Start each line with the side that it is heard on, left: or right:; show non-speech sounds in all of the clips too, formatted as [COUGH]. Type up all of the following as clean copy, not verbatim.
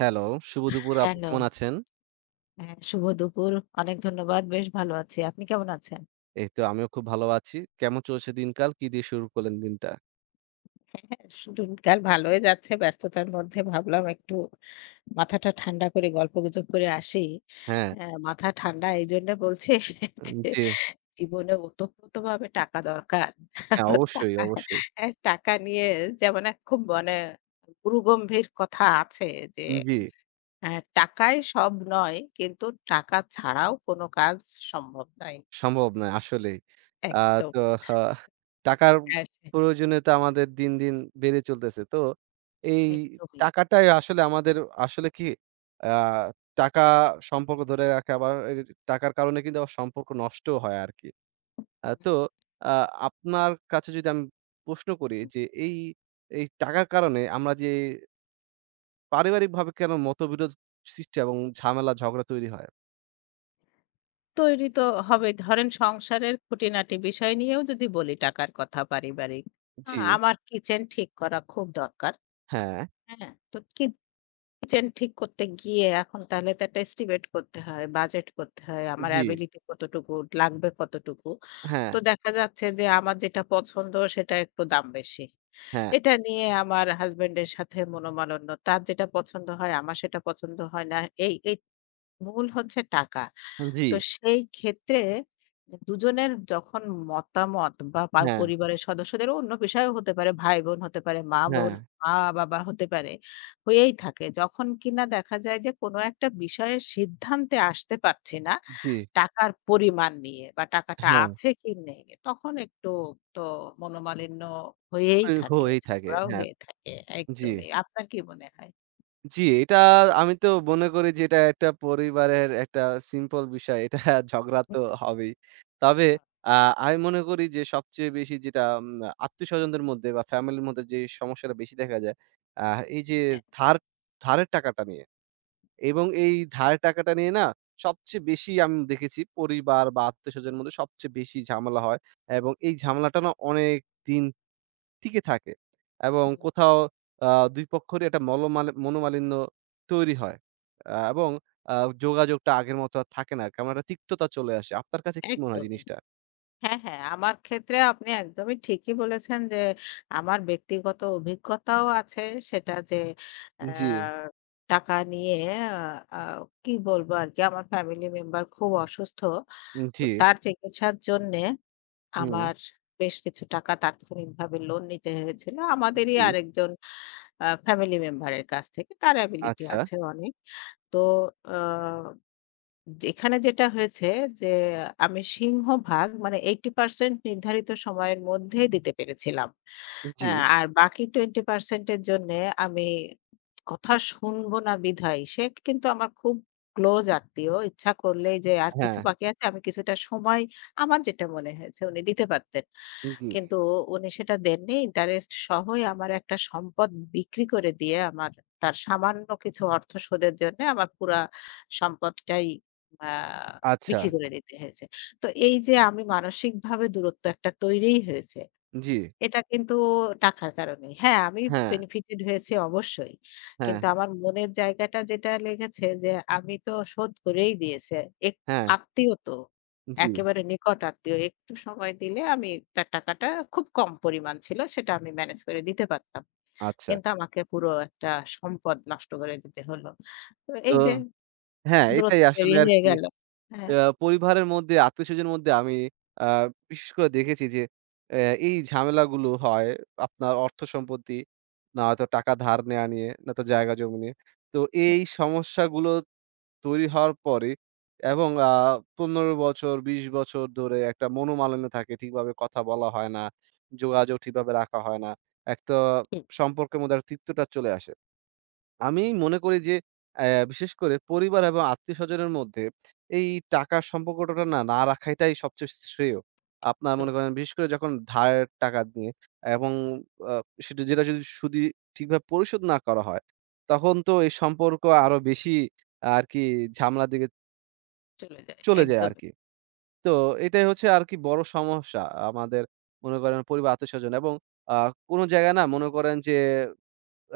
right: Hello, শুভ দুপুর আপু
left: hello.
right: কেমন আছেন?
left: হ্যাঁ, শুভ দুপুর। অনেক ধন্যবাদ। বেশ ভালো আছি। আপনি কেমন আছেন?
right: এই তো আমিও খুব ভালো আছি। কেমন চলছে দিনকাল? কি দিয়ে শুরু করলেন দিনটা?
left: হ্যাঁ, দিনকাল ভালোই যাচ্ছে। ব্যস্ততার মধ্যে ভাবলাম একটু মাথাটা ঠান্ডা করে গল্পগুজব করে আসি।
right: হ্যাঁ,
left: মাথা ঠান্ডা এইজন্য বলছে [LAUGHS] যে
right: জি,
left: জীবনে ওতপ্রোতভাবে টাকা দরকার। [LAUGHS]
right: হ্যাঁ,
left: তো
right: অবশ্যই,
left: টাকা
right: অবশ্যই।
left: অ্যা টাকা নিয়ে যেমন এক খুব মানে গুরুগম্ভীর কথা আছে যে
right: জি,
left: অ্যা টাকাই সব নয়, কিন্তু টাকা ছাড়াও কোনো কাজ সম্ভব নয়।
right: সম্ভব নয় আসলেই। আ
left: একদম।
right: তো হা টাকার
left: হ্যাঁ,
right: প্রয়োজনীয়তা আমাদের দিন, দিন বেড়ে চলতেছে। তো এই
left: একদমই।
right: টাকাটাই আসলে আমাদের আসলে কি আ টাকা সম্পর্ক ধরে রাখে আবার এর টাকার কারণে কিন্তু আবার সম্পর্ক নষ্টও হয় আরকি। আ
left: হুম,
right: তো আ আপনার কাছে যদি আমি প্রশ্ন করি
left: হুম।
right: যে এই, এই টাকার কারণে আমরা যে পারিবারিকভাবে কেন মতবিরোধ সৃষ্টি এবং ঝামেলা ঝগড়া তৈরি হয়?
left: তৈরি তো হবে। ধরেন সংসারের খুঁটিনাটি বিষয় নিয়েও যদি বলি টাকার কথা পারিবারিক,
right: জি,
left: আমার কিচেন ঠিক করা খুব দরকার।
right: হ্যাঁ।
left: হ্যাঁ? তো কিচেন ঠিক করতে গিয়ে এখন তাহলে তো একটা এস্টিমেট করতে হয়, বাজেট করতে হয়, আমার
right: জি।
left: অ্যাবিলিটি কতটুকু, লাগবে কতটুকু।
right: হ্যাঁ,
left: তো দেখা যাচ্ছে যে আমার যেটা পছন্দ সেটা একটু দাম বেশি।
right: হ্যাঁ,
left: এটা নিয়ে আমার হাসব্যান্ডের সাথে মনোমালিন্য। তার যেটা পছন্দ হয় আমার সেটা পছন্দ হয় না। এই মূল হচ্ছে টাকা।
right: জি,
left: তো সেই ক্ষেত্রে দুজনের যখন মতামত বা
right: হ্যাঁ,
left: পরিবারের সদস্যদেরও অন্য পেশায়ও হতে পারে, ভাই-বোন হতে পারে,
right: হ্যাঁ,
left: মা-বোন, মা-বাবা হতে পারে, হয়েই থাকে। যখন কিনা দেখা যায় যে কোনো একটা বিষয়ে সিদ্ধান্তে আসতে পারছি না,
right: জি,
left: টাকার পরিমাণ নিয়ে বা টাকাটা
right: হ্যাঁ।
left: আছে কি নেই, তখন একটু তো মনোমালিন্য হয়েই
right: হয়ে
left: থাকে,
right: হয়েই থাকে।
left: ঝগড়াও
right: হ্যাঁ,
left: হয়ে থাকে।
right: জি।
left: একদমই। আপনার কি মনে হয়?
right: জি, এটা আমি তো মনে করি যে এটা একটা পরিবারের একটা সিম্পল বিষয়। এটা [LAUGHS] ঝগড়া তো হবেই। তবে আ আমি মনে করি যে সবচেয়ে বেশি যেটা আত্মীয়স্বজনদের মধ্যে বা ফ্যামিলির মধ্যে যে সমস্যাটা বেশি দেখা যায়, আ এই যে
left: হ্যাঁ, হ্যাঁ,
right: ধার ধারের টাকাটা নিয়ে এবং এই ধারের টাকাটা নিয়ে না সবচেয়ে বেশি আমি দেখেছি পরিবার বা আত্মীয়স্বজনের মধ্যে সবচেয়ে বেশি ঝামেলা হয় এবং এই ঝামেলাটা না অনেকদিন টিকে থাকে এবং কোথাও আ ২ পক্ষেরই একটা মলমালি মনোমালিন্য তৈরি হয়। আ এবং আ যোগাযোগটা আগের মতো আর থাকে না। কেমন একটা তিক্ততা চলে আসে। আপনার কাছে কি মনে হয়
left: একদমই।
right: জিনিসটা?
left: হ্যাঁ, হ্যাঁ। আমার ক্ষেত্রে আপনি একদমই ঠিকই বলেছেন যে, আমার ব্যক্তিগত অভিজ্ঞতাও আছে। সেটা যে আ
right: জি।
left: টাকা নিয়ে আ কি বলবো আরকি আমার ফ্যামিলি মেম্বার খুব অসুস্থ। তো
right: জি।
left: তার চিকিৎসার জন্যে
right: হুম।
left: আমার বেশ কিছু টাকা তাৎক্ষণিকভাবে লোন নিতে হয়েছিল। আমাদেরই
right: জি।
left: আরেকজন ফ্যামিলি মেম্বারের কাছ থেকে। তার অ্যাবিলিটি
right: আচ্ছা।
left: আছে অনেক। তো আ এখানে যেটা হয়েছে যে আমি সিংহভাগ মানে 80% নির্ধারিত সময়ের মধ্যেই দিতে পেরেছিলাম।
right: জি।
left: আর বাকি 20% এর জন্যে আমি কথা শুনবো না বিধায় সে কিন্তু আমার খুব ক্লোজ আত্মীয়। ইচ্ছা করলেই যে আর কিছু
right: হ্যাঁ।
left: বাকি আছে আমি কিছুটা সময় আমার যেটা মনে হয়েছে উনি দিতে পারতেন।
right: জি।
left: কিন্তু উনি সেটা দেননি। ইন্টারেস্ট সহই আমার একটা সম্পদ বিক্রি করে দিয়ে আমার তার সামান্য কিছু অর্থ শোধের জন্যে আমার পুরা সম্পদটাই আ
right: আচ্ছা।
left: বিক্রি করে দিতে হয়েছে। তো এই যে আমি মানসিকভাবে দূরত্ব একটা তৈরিই হয়েছে।
right: জি।
left: এটা কিন্তু টাকার কারণেই। হ্যাঁ, আমি
right: হ্যাঁ,
left: বেনিফিটেড হয়েছি অবশ্যই।
right: হ্যাঁ,
left: কিন্তু আমার মনের জায়গাটা যেটা লেগেছে যে আমি তো শোধ করেই দিয়েছি। এক
right: হ্যাঁ।
left: আত্মীয় তো।
right: জি।
left: একেবারে নিকট আত্মীয়। একটু সময় দিলে আমি তার টাকাটা খুব কম পরিমাণ ছিল সেটা আমি ম্যানেজ করে দিতে পারতাম।
right: আচ্ছা।
left: কিন্তু আমাকে পুরো একটা সম্পদ নষ্ট করে দিতে হলো। তো
right: তো
left: এই যে
right: হ্যাঁ, এটাই
left: দূরত্ব
right: আসলে
left: পেরিয়ে হয়ে
right: আরকি
left: গেল। হ্যাঁ,
right: পরিবারের মধ্যে, আত্মীয়স্বজনের মধ্যে আমি আ বিশেষ করে দেখেছি যে এই ঝামেলাগুলো হয় আপনার অর্থ সম্পত্তি, নয়তো টাকা ধার নেয়া নিয়ে, নয়তো জায়গা জমি নিয়ে। তো এই সমস্যাগুলো তৈরি হওয়ার পরে এবং ১৫ বছর, ২০ বছর ধরে একটা মনোমালিন্য থাকে। ঠিকভাবে কথা বলা হয় না, যোগাযোগ ঠিকভাবে রাখা হয় না। একটা
left: ঠিক
right: সম্পর্কের মধ্যে একটা তিক্ততা চলে আসে। আমি মনে করি যে বিশেষ করে পরিবার এবং আত্মীয়স্বজনের মধ্যে এই টাকার সম্পর্কটা না, না রাখাটাই সবচেয়ে শ্রেয়। আপনার
left: তো
right: মনে করেন বিশেষ করে যখন ধারের টাকা নিয়ে এবং আ সেটা যেটা যদি সুদি ঠিকভাবে পরিশোধ না করা হয়, তখন তো এই সম্পর্ক আরো বেশি আরকি ঝামেলার দিকে
left: চলে যায়।
right: চলে যায়
left: একদমই।
right: আরকি। তো এটাই হচ্ছে আরকি বড় সমস্যা আমাদের মনে করেন পরিবার, আত্মীয়স্বজন এবং আ কোন জায়গায় না মনে করেন যে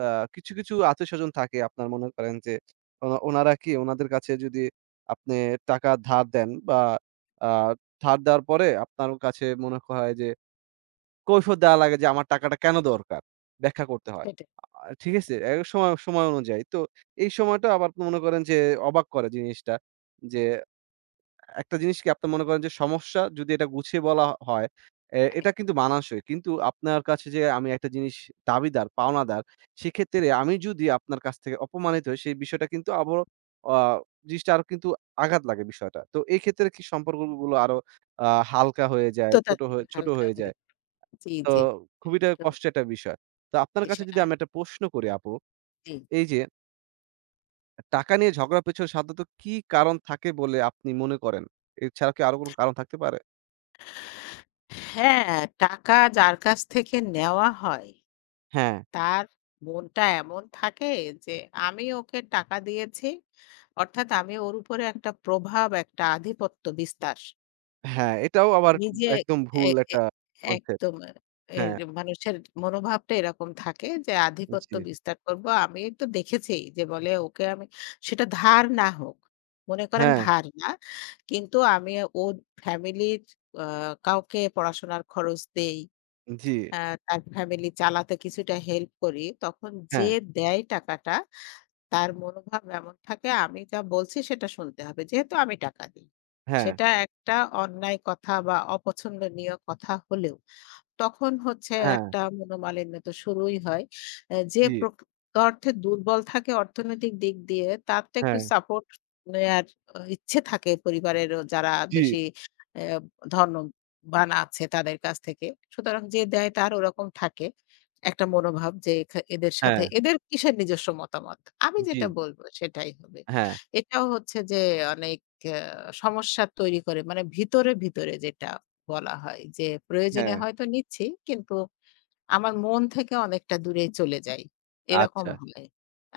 right: আ কিছু, কিছু আত্মীয়স্বজন থাকে আপনার মনে করেন যে ও ওনারা কি ওনাদের কাছে যদি আপনি টাকা ধার দেন বা আ ধার দেওয়ার পরে আপনার কাছে মনে হয় যে কৈফিয়ত দেওয়া লাগে যে আমার টাকাটা কেন দরকার? ব্যাখ্যা করতে হয়।
left: সেটাই
right: ঠিক আছে?
left: একদম,
right: এক সময়, সময় অনুযায়ী। তো এই সময়টা আবার আপনি মনে করেন যে অবাক করে জিনিসটা যে একটা জিনিস কি আপনি মনে করেন যে সমস্যা যদি এটা গুছিয়ে বলা হয়, এটা কিন্তু
left: একদম।
right: মানানসই। কিন্তু আপনার কাছে যে আমি একটা জিনিস দাবিদার, পাওনাদার, সেক্ষেত্রে আমি যদি আপনার কাছ থেকে অপমানিত হই, সেই বিষয়টা কিন্তু আবারও আ জিনিসটা আরো কিন্তু আঘাত লাগে বিষয়টা। তো এই ক্ষেত্রে কি সম্পর্কগুলো আরো হালকা হয়ে যায়,
left: তো তার
right: ছোট
left: থেকে
right: হয়ে ছোট
left: হালকা
right: হয়ে
left: হয়ে
right: যায়।
left: জি,
right: তো
left: জি।
right: খুবই এটা
left: একদমই
right: কষ্টের একটা বিষয়। তো আপনার কাছে যদি
left: বিষয়টা
right: আমি একটা প্রশ্ন করি আপু,
left: জি।
right: এই যে টাকা নিয়ে ঝগড়ার পেছনে সাধারণত কি কারণ থাকে বলে আপনি মনে করেন? এছাড়া কি আরো কোনো কারণ থাকতে পারে?
left: হ্যাঁ, টাকা যার কাছ থেকে নেওয়া হয়,
right: হ্যাঁ,
left: তার মনটা এমন থাকে যে আমি ওকে টাকা দিয়েছি। অর্থাৎ আমি ওর উপরে একটা প্রভাব, একটা আধিপত্য বিস্তার।
right: হ্যাঁ, এটাও আবার
left: নিজে
right: একদম
left: এ
right: ভুল
left: এ
right: একটা কনসেপ্ট।
left: একদম এ
right: হ্যাঁ,
left: মানুষের মনোভাবটা এরকম থাকে যে আধিপত্য
right: জি,
left: বিস্তার করব। আমি তো দেখেছি যে বলে ওকে আমি সেটা ধার না হোক। মনে করেন
right: হ্যাঁ,
left: ধার না। কিন্তু আমি ওর ফ্যামিলির আ কাউকে পড়াশোনার খরচ দেই।
right: জি,
left: আ তার ফ্যামিলি চালাতে কিছুটা হেল্প করি। তখন যে
right: হ্যাঁ,
left: দেয় টাকাটা তার মনোভাব এমন থাকে আমি যা বলছি সেটা শুনতে হবে। যেহেতু আমি টাকা দিই।
right: হ্যাঁ,
left: সেটা একটা অন্যায় কথা বা অপছন্দনীয় কথা হলেও তখন হচ্ছে
right: হ্যাঁ,
left: একটা মনোমালিন্য তো শুরুই হয়। অ্যা যে
right: জি,
left: প্রক অর্থে দুর্বল থাকে অর্থনৈতিক দিক দিয়ে তার তো একটু
right: হ্যাঁ,
left: সাপোর্ট নেয়ার অ ইচ্ছে থাকে পরিবারেরও যারা
right: জি,
left: বেশি অ্যা ধনবান আছে তাদের কাছ থেকে। সুতরাং যে দেয় তার ওরকম থাকে। একটা মনোভাব যে এদের সাথে
right: হ্যাঁ,
left: এদের কিসের নিজস্ব মতামত? আমি
right: জি,
left: যেটা বলব সেটাই হবে।
right: হ্যাঁ,
left: এটাও হচ্ছে যে অনেক অ্যা সমস্যা তৈরি করে মানে ভিতরে যেটা বলা হয় যে প্রয়োজনে
right: হ্যাঁ,
left: হয়তো নিচ্ছি কিন্তু আমার মন থেকে অনেকটা দূরে চলে যাই। এরকম
right: আচ্ছা।
left: হয়।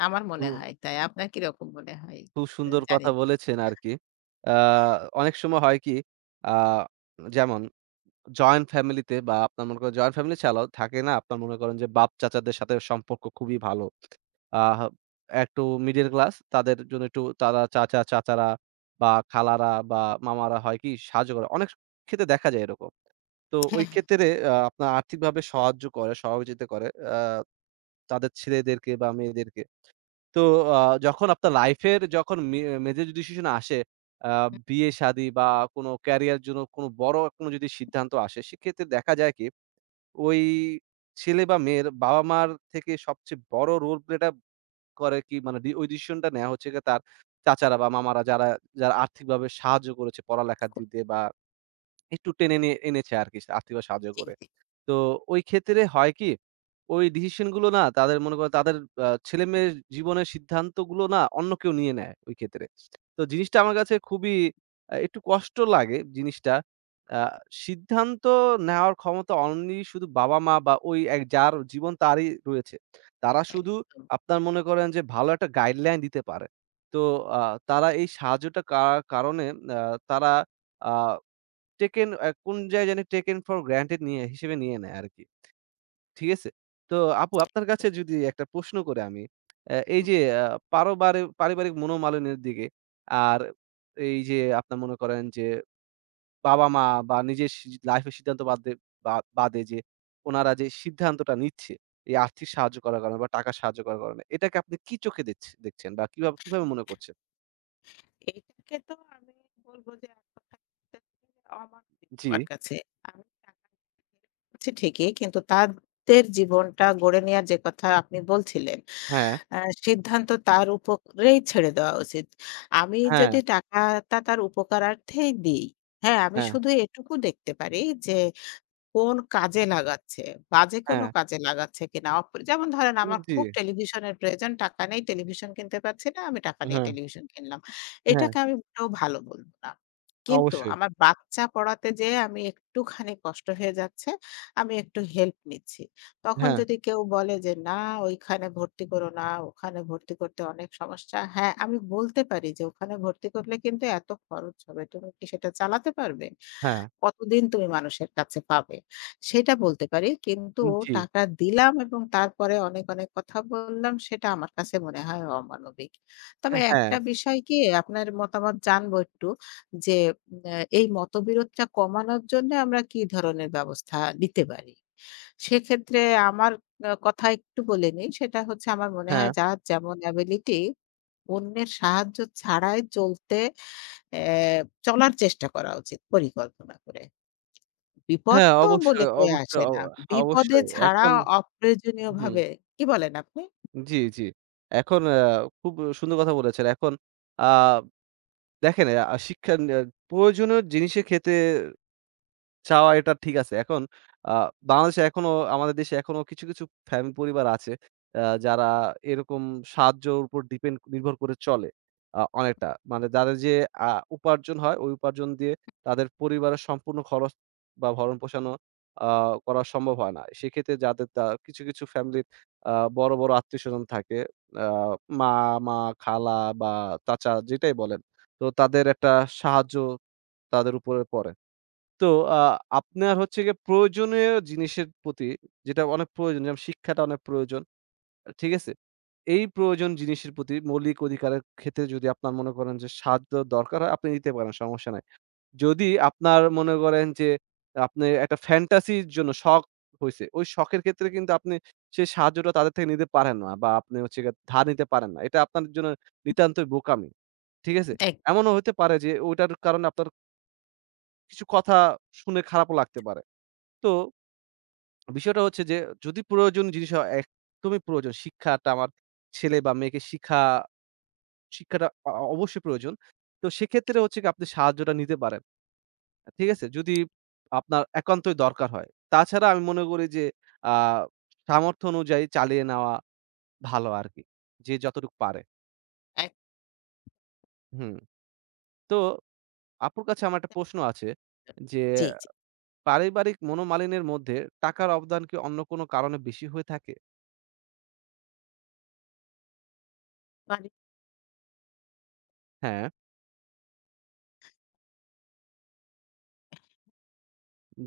left: আমার মনে
right: খু
left: হয় তাই। আপনার কিরকম মনে হয়?
right: খুব সুন্দর
left: জানি
right: কথা
left: না।
right: বলেছেন আরকি। আ অনেক সময় হয় কি আ যেমন জয়েন্ট ফ্যামিলিতে বা আপনার মনে করেন জয়েন্ট ফ্যামিলি ছাড়াও থাকে না আপনার মনে করেন যে বাপ-চাচাদের সাথে সম্পর্ক খুবই ভালো। আহ একটু মিডল ক্লাস তাদের জন্য একটু তারা চাচা, চাচারা বা খালারা বা মামারা হয় কি সাহায্য করে। অনেক ক্ষেত্রে দেখা যায় এরকম। তো ওই
left: হ্যাঁ, হ্যাঁ।
right: ক্ষেত্রে আপনার আর্থিকভাবে সাহায্য করে, সহযোগিতা করে আ তাদের ছেলেদেরকে বা মেয়েদেরকে। তো আ যখন আপনার লাইফ এর যখন মেজর ডিসিশন আসে, আ বিয়ে-শাদী বা কোন ক্যারিয়ার জন্য কোন বড় কোন যদি সিদ্ধান্ত আসে, সেক্ষেত্রে দেখা যায় কি ওই ছেলে বা মেয়ের বাবা-মার থেকে সবচেয়ে বড় রোল প্লেটা করে কি মানে ওই ডিসিশনটা নেয়া হচ্ছে গিয়ে তার চাচারা বা মামারা যারা, যারা আর্থিকভাবে সাহায্য করেছে পড়ালেখার দিক দিয়ে বা একটু টেনে নিয়ে এনেছে আরকি আর্থিকভাবে সাহায্য
left: জি,
right: করে।
left: জি।
right: তো ওই ক্ষেত্রে হয় কি? ওই ডিসিশন গুলো না তাদের মনে করো তাদের ছেলেমেয়ের জীবনের সিদ্ধান্তগুলো না অন্য কেউ নিয়ে নেয় ওই ক্ষেত্রে। তো জিনিসটা আমার কাছে খুবই একটু কষ্ট লাগে জিনিসটা। আ সিদ্ধান্ত নেওয়ার ক্ষমতা অনলি শুধু বাবা-মা বা ওই এক যার জীবন তারই রয়েছে। তারা শুধু
left: একদম।
right: আপনার মনে করেন যে ভালো একটা গাইডলাইন দিতে পারে। তো আ তারা এই সাহায্যটা কারণে আ তারা আ টেকেন কোন জায়গায় জানি টেকেন ফর গ্রান্টেড নিয়ে হিসেবে নিয়ে নেয় আরকি। ঠিক আছে? তো আপু আপনার কাছে যদি একটা প্রশ্ন করে আমি, এই
left: হুম।
right: যে আ পারোবারে পারিবারিক মনোমালিন্যের দিকে আর এই যে আপনার মনে করেন যে বাবা-মা বা নিজের লাইফের সিদ্ধান্ত বাদে বা বাদে যে উনারা যে সিদ্ধান্তটা নিচ্ছে, এই আর্থিক সাহায্য করার কারণে বা টাকা সাহায্য করার কারণে, এটাকে আপনি কি চোখে দেখছেন বা কিভাবে কিভাবে মনে করছেন?
left: এটাকে তো আমি বলব যে এক কথায় বলতে গেলে অমানবিক
right: জি,
left: আমার কাছে। আমি টাকা দিচ্ছি ঠিকই কিন্তু তাদের জীবনটা গড়ে নেয়ার যে কথা আপনি বলছিলেন
right: হ্যাঁ,
left: আ সিদ্ধান্ত তার উপরেই ছেড়ে দেওয়া উচিত। আমি
right: হ্যাঁ,
left: যদি টাকাটা তার উপকারার্থেই দেই, হ্যাঁ, আমি
right: হ্যাঁ,
left: শুধু এটুকু দেখতে পারি যে কোন কাজে লাগাচ্ছে? বাজে কোনো
right: হ্যাঁ,
left: কাজে লাগাচ্ছে কিনা? যেমন ধরেন আমার
right: জি,
left: খুব টেলিভিশনের প্রয়োজন, টাকা নেই, টেলিভিশন কিনতে পারছি না, আমি টাকা নিয়ে
right: হ্যাঁ,
left: টেলিভিশন কিনলাম।
right: হ্যাঁ,
left: এটাকে আমি মোটেও ভালো বলব না। কিন্তু
right: অবশ্যই,
left: আমার বাচ্চা পড়াতে যেয়ে আমি একটুখানি কষ্ট হয়ে যাচ্ছে, আমি একটু হেল্প নিচ্ছি। তখন
right: হ্যাঁ।
left: যদি কেউ বলে যে, "না ওইখানে ভর্তি করো না, ওখানে ভর্তি করতে অনেক সমস্যা।" হ্যাঁ, আমি বলতে পারি যে, "ওখানে ভর্তি করলে কিন্তু এত খরচ হবে। তুমি কি সেটা চালাতে পারবে?"
right: হ্যাঁ।
left: কতদিন তুমি মানুষের কাছে পাবে? সেটা বলতে পারি। কিন্তু
right: জি।
left: টাকা দিলাম এবং তারপরে অনেক কথা বললাম সেটা আমার কাছে মনে হয় অমানবিক। তবে
right: হ্যাঁ,
left: একটা বিষয় কি আপনার মতামত জানবো একটু যে এই মতবিরোধটা কমানোর জন্য আমরা কি ধরনের ব্যবস্থা নিতে পারি? সেক্ষেত্রে আমার কথা একটু বলে নিই। সেটা হচ্ছে আমার মনে হয়
right: হ্যাঁ,
left: যার যেমন এবিলিটি অন্যের সাহায্য ছাড়াই চলতে চলার চেষ্টা করা উচিত পরিকল্পনা করে। বিপদ
right: হ্যাঁ,
left: তো বলে
right: অবশ্যই,
left: কয়ে
right: অবশ্যই,
left: আসে না। বিপদে
right: অবশ্যই।
left: ছাড়া
right: এখন হুম,
left: অপ্রয়োজনীয়ভাবে কি বলেন আপনি?
right: জি, জি। এখন খুব সুন্দর কথা বলেছেন। এখন আ দেখেন শিক্ষা প্রয়োজনীয় জিনিসের ক্ষেত্রে চাওয়া এটা ঠিক আছে। এখন আ বাংলাদেশে এখনো আমাদের দেশে এখনো কিছু, কিছু ফ্যামিলি পরিবার আছে যারা এরকম সাহায্যর উপর ডিপেন্ড নির্ভর করে চলে অনেকটা। মানে যাদের যে আ উপার্জন হয় ওই উপার্জন দিয়ে তাদের পরিবারের সম্পূর্ণ খরচ বা ভরণ-পোষণও আ করা সম্ভব হয় না। সেক্ষেত্রে যাদের তা কিছু, কিছু ফ্যামিলির আ বড়, বড় আত্মীয়স্বজন থাকে আ মামা, খালা বা চাচা যেটাই বলেন। তো তাদের একটা সাহায্য তাদের উপরে পড়ে। তো আ আপনার হচ্ছে গিয়ে প্রয়োজনীয় জিনিসের প্রতি যেটা অনেক প্রয়োজন যেমন শিক্ষাটা অনেক প্রয়োজন। ঠিক আছে? এই প্রয়োজন জিনিসের প্রতি মৌলিক অধিকারের ক্ষেত্রে যদি আপনার মনে করেন যে সাহায্য দরকার হয় আপনি নিতে পারেন সমস্যা নাই। যদি আপনার মনে করেন যে আপনি একটা ফ্যান্টাসির জন্য শখ হইছে, ওই শখের ক্ষেত্রে কিন্তু আপনি সেই সাহায্যটা তাদের থেকে নিতে পারেন না বা আপনি হচ্ছে গিয়ে ধার নিতে পারেন না। এটা আপনার জন্য নিতান্তই বোকামি। ঠিক আছে?
left: এক
right: এমনও হতে পারে যে ওইটার কারণে আপনার কিছু কথা শুনে খারাপও লাগতে পারে। তো বিষয়টা হচ্ছে যে যদি প্রয়োজনীয় জিনিস হয় একদমই প্রয়োজন শিক্ষাটা আমার ছেলে বা মেয়েকে শিক্ষা শিক্ষাটা অ অ অবশ্যই প্রয়োজন। তো সেক্ষেত্রে হচ্ছে গিয়ে আপনি সাহায্যটা নিতে পারেন। ঠিক আছে? যদি আপনার একান্তই দরকার হয়। তাছাড়া আমি মনে করি যে আ সামর্থ্য অনুযায়ী চালিয়ে নেওয়া ভালো আরকি। যে যতটুকু পারে।
left: এক
right: হুম। তো আপুর কাছে আমার একটা প্রশ্ন আছে যে
left: জি, জি।
right: পারিবারিক মনোমালিন্যের মধ্যে টাকার অবদান কি অন্য কোনো কারণে বেশি হয়ে থাকে?
left: মানে
right: হ্যাঁ,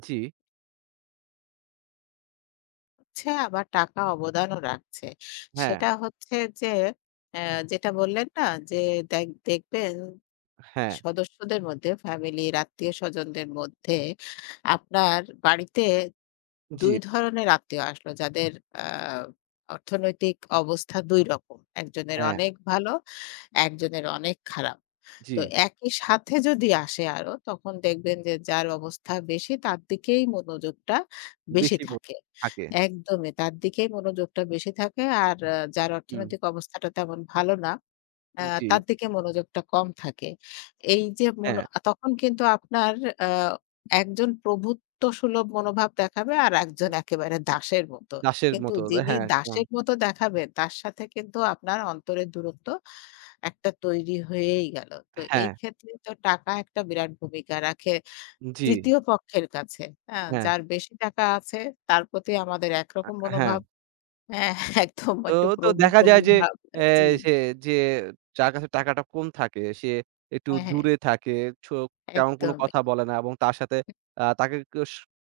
right: জি,
left: হচ্ছে আবার টাকা অবদানও রাখছে।
right: হ্যাঁ,
left: সেটা হচ্ছে যে অ্যা যেটা বললেন না যে দেখবেন
right: হ্যাঁ।
left: সদস্যদের মধ্যে ফ্যামিলির আত্মীয়স্বজনদের মধ্যে আপনার বাড়িতে
right: জি,
left: ২ ধরনের আত্মীয় আসলো যাদের আ অর্থনৈতিক অবস্থা ২ রকম। একজনের
right: হ্যাঁ,
left: অনেক ভালো, একজনের অনেক খারাপ।
right: জি।
left: তো একই সাথে যদি আসে আরো তখন দেখবেন যে যার অবস্থা বেশি তার দিকেই মনোযোগটা বেশি
right: বেশি
left: থাকে।
right: থাকে।
left: একদমই তার দিকেই মনোযোগটা বেশি থাকে। আর যার
right: হুম,
left: অর্থনৈতিক অবস্থাটা তেমন ভালো না আ
right: জি,
left: তার দিকে মনোযোগটা কম থাকে। এই যে মনো
right: হ্যাঁ,
left: তখন কিন্তু আপনার আ একজন প্রভুত্ব সুলভ মনোভাব দেখাবে আর একজন একেবারে দাসের মতো।
right: দাসের
left: কিন্তু
right: মতো
left: যিনি
right: হ্যাঁ, একদম।
left: দাসের মতো দেখাবেন তার সাথে কিন্তু আপনার অন্তরের দূরত্ব একটা তৈরি হয়েই গেল। তো এই
right: হ্যাঁ,
left: ক্ষেত্রে তো টাকা একটা বিরাট ভূমিকা রাখে
right: জি,
left: ৩য় পক্ষের কাছে। হ্যাঁ?
right: হ্যাঁ,
left: যার বেশি টাকা আছে তার প্রতি আমাদের
right: আ
left: একরকম
right: হ্যাঁ।
left: মনোভাব। হ্যাঁ, একদম
right: তো,
left: একটু
right: তো
left: প্রভু,
right: দেখা
left: প্রভু
right: যায় যে
left: ভাব।
right: অ্যা
left: জি।
right: সে যে যার কাছে টাকাটা কম থাকে সে একটু
left: হ্যাঁ, হ্যাঁ।
right: দূরে থাকে। ছো তেমন কোনো
left: একদমই।
right: কথা বলে না এবং তার সাথে আ তাকে কস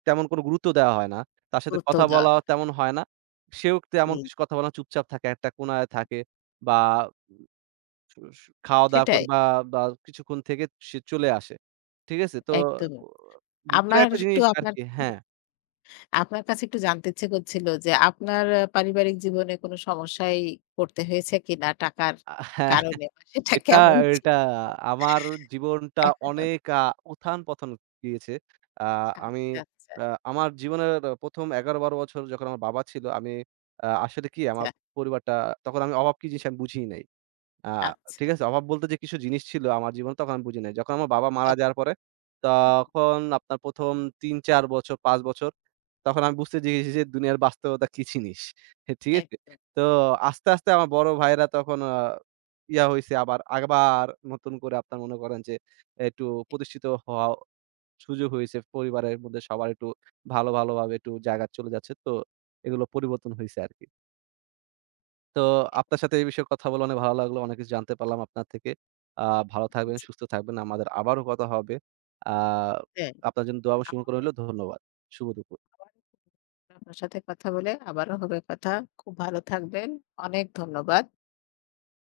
right: তেমন কোনো গুরুত্ব দেওয়া হয় না। তার সাথে
left: গুরুত্ব
right: কথা
left: দেওয়া
right: বলা
left: হয়।
right: তেমন হয় না। সেও তেমন
left: জি,
right: কিছু
left: জি।
right: কথা বলে না। চুপচাপ থাকে, একটা কোণায় থাকে বা স খাওয়া-দাওয়া
left: সেটাই,
right: করে বা, বা কিছুক্ষণ থেকে সে চলে আসে। ঠিক আছে? তো
left: একদমই।
right: ও ভিতরে
left: আমার
right: একটা
left: একটু
right: জিনিস
left: আপনার
right: আরকি হ্যাঁ,
left: আপনার কাছে একটু জানতে ইচ্ছে করছিল যে আপনার পারিবারিক জীবনে কোনো সমস্যায় পড়তে হয়েছে কিনা টাকার
right: আ হ্যাঁ,
left: কারণে? বা সেটা
right: এটা,
left: কেমন ছিল?
right: এটা আমার জীবনটা
left: এখনো
right: অনেক উত্থান-পতন দিয়েছে। আ আমি
left: আচ্ছা, আচ্ছা,
right: আ আমার জীবনের ১ম ১১-১২ বছর যখন আমার বাবা ছিল, আমি আসলে কি আমার পরিবারটা তখন আমি অভাব কি জিনিস আমি বুঝিই নাই। আ
left: আচ্ছা,
right: ঠিক
left: আচ্ছা।
right: আছে? অভাব বলতে যে কিছু জিনিস ছিল আমার জীবনে তখন আমি বুঝি নাই। যখন আমার বাবা মারা
left: তখন
right: যাওয়ার পরে তখন আপনার ১ম ৩-৪ বছর, ৫ বছর তখন আমি বুঝতে শিখেছি যে দুনিয়ার বাস্তবতা কি জিনিস। হ্যাঁ, ঠিক আছে?
left: একদম।
right: তো আস্তে, আস্তে আমার বড় ভাইয়েরা তখন আ ইয়া হইছে আবার, আবার নতুন করে আপনার মনে করেন যে একটু প্রতিষ্ঠিত হওয়া সুযোগ হইছে। পরিবারের মধ্যে সবার একটু ভালো, ভালোভাবে একটু জায়গা চলে যাচ্ছে। তো এগুলো পরিবর্তন হইছে আরকি। তো আপনার সাথে এই বিষয়ে কথা বলে অনেক ভালো লাগলো। অনেক কিছু জানতে পারলাম আপনার থেকে। আ ভালো থাকবেন,
left: জি,
right: সুস্থ থাকবেন। আমাদের আবারও কথা হবে। আ
left: হ্যাঁ,
right: আপনার জন্য দোয়া এবং শুভকামনা
left: আমারও,
right: রইলো। ধন্যবাদ। শুভ দুপুর।
left: আমারও খুব ভালো লাগলো আপনার সাথে কথা বলে আবারও হবে কথা। খুব ভালো থাকবেন। অনেক ধন্যবাদ।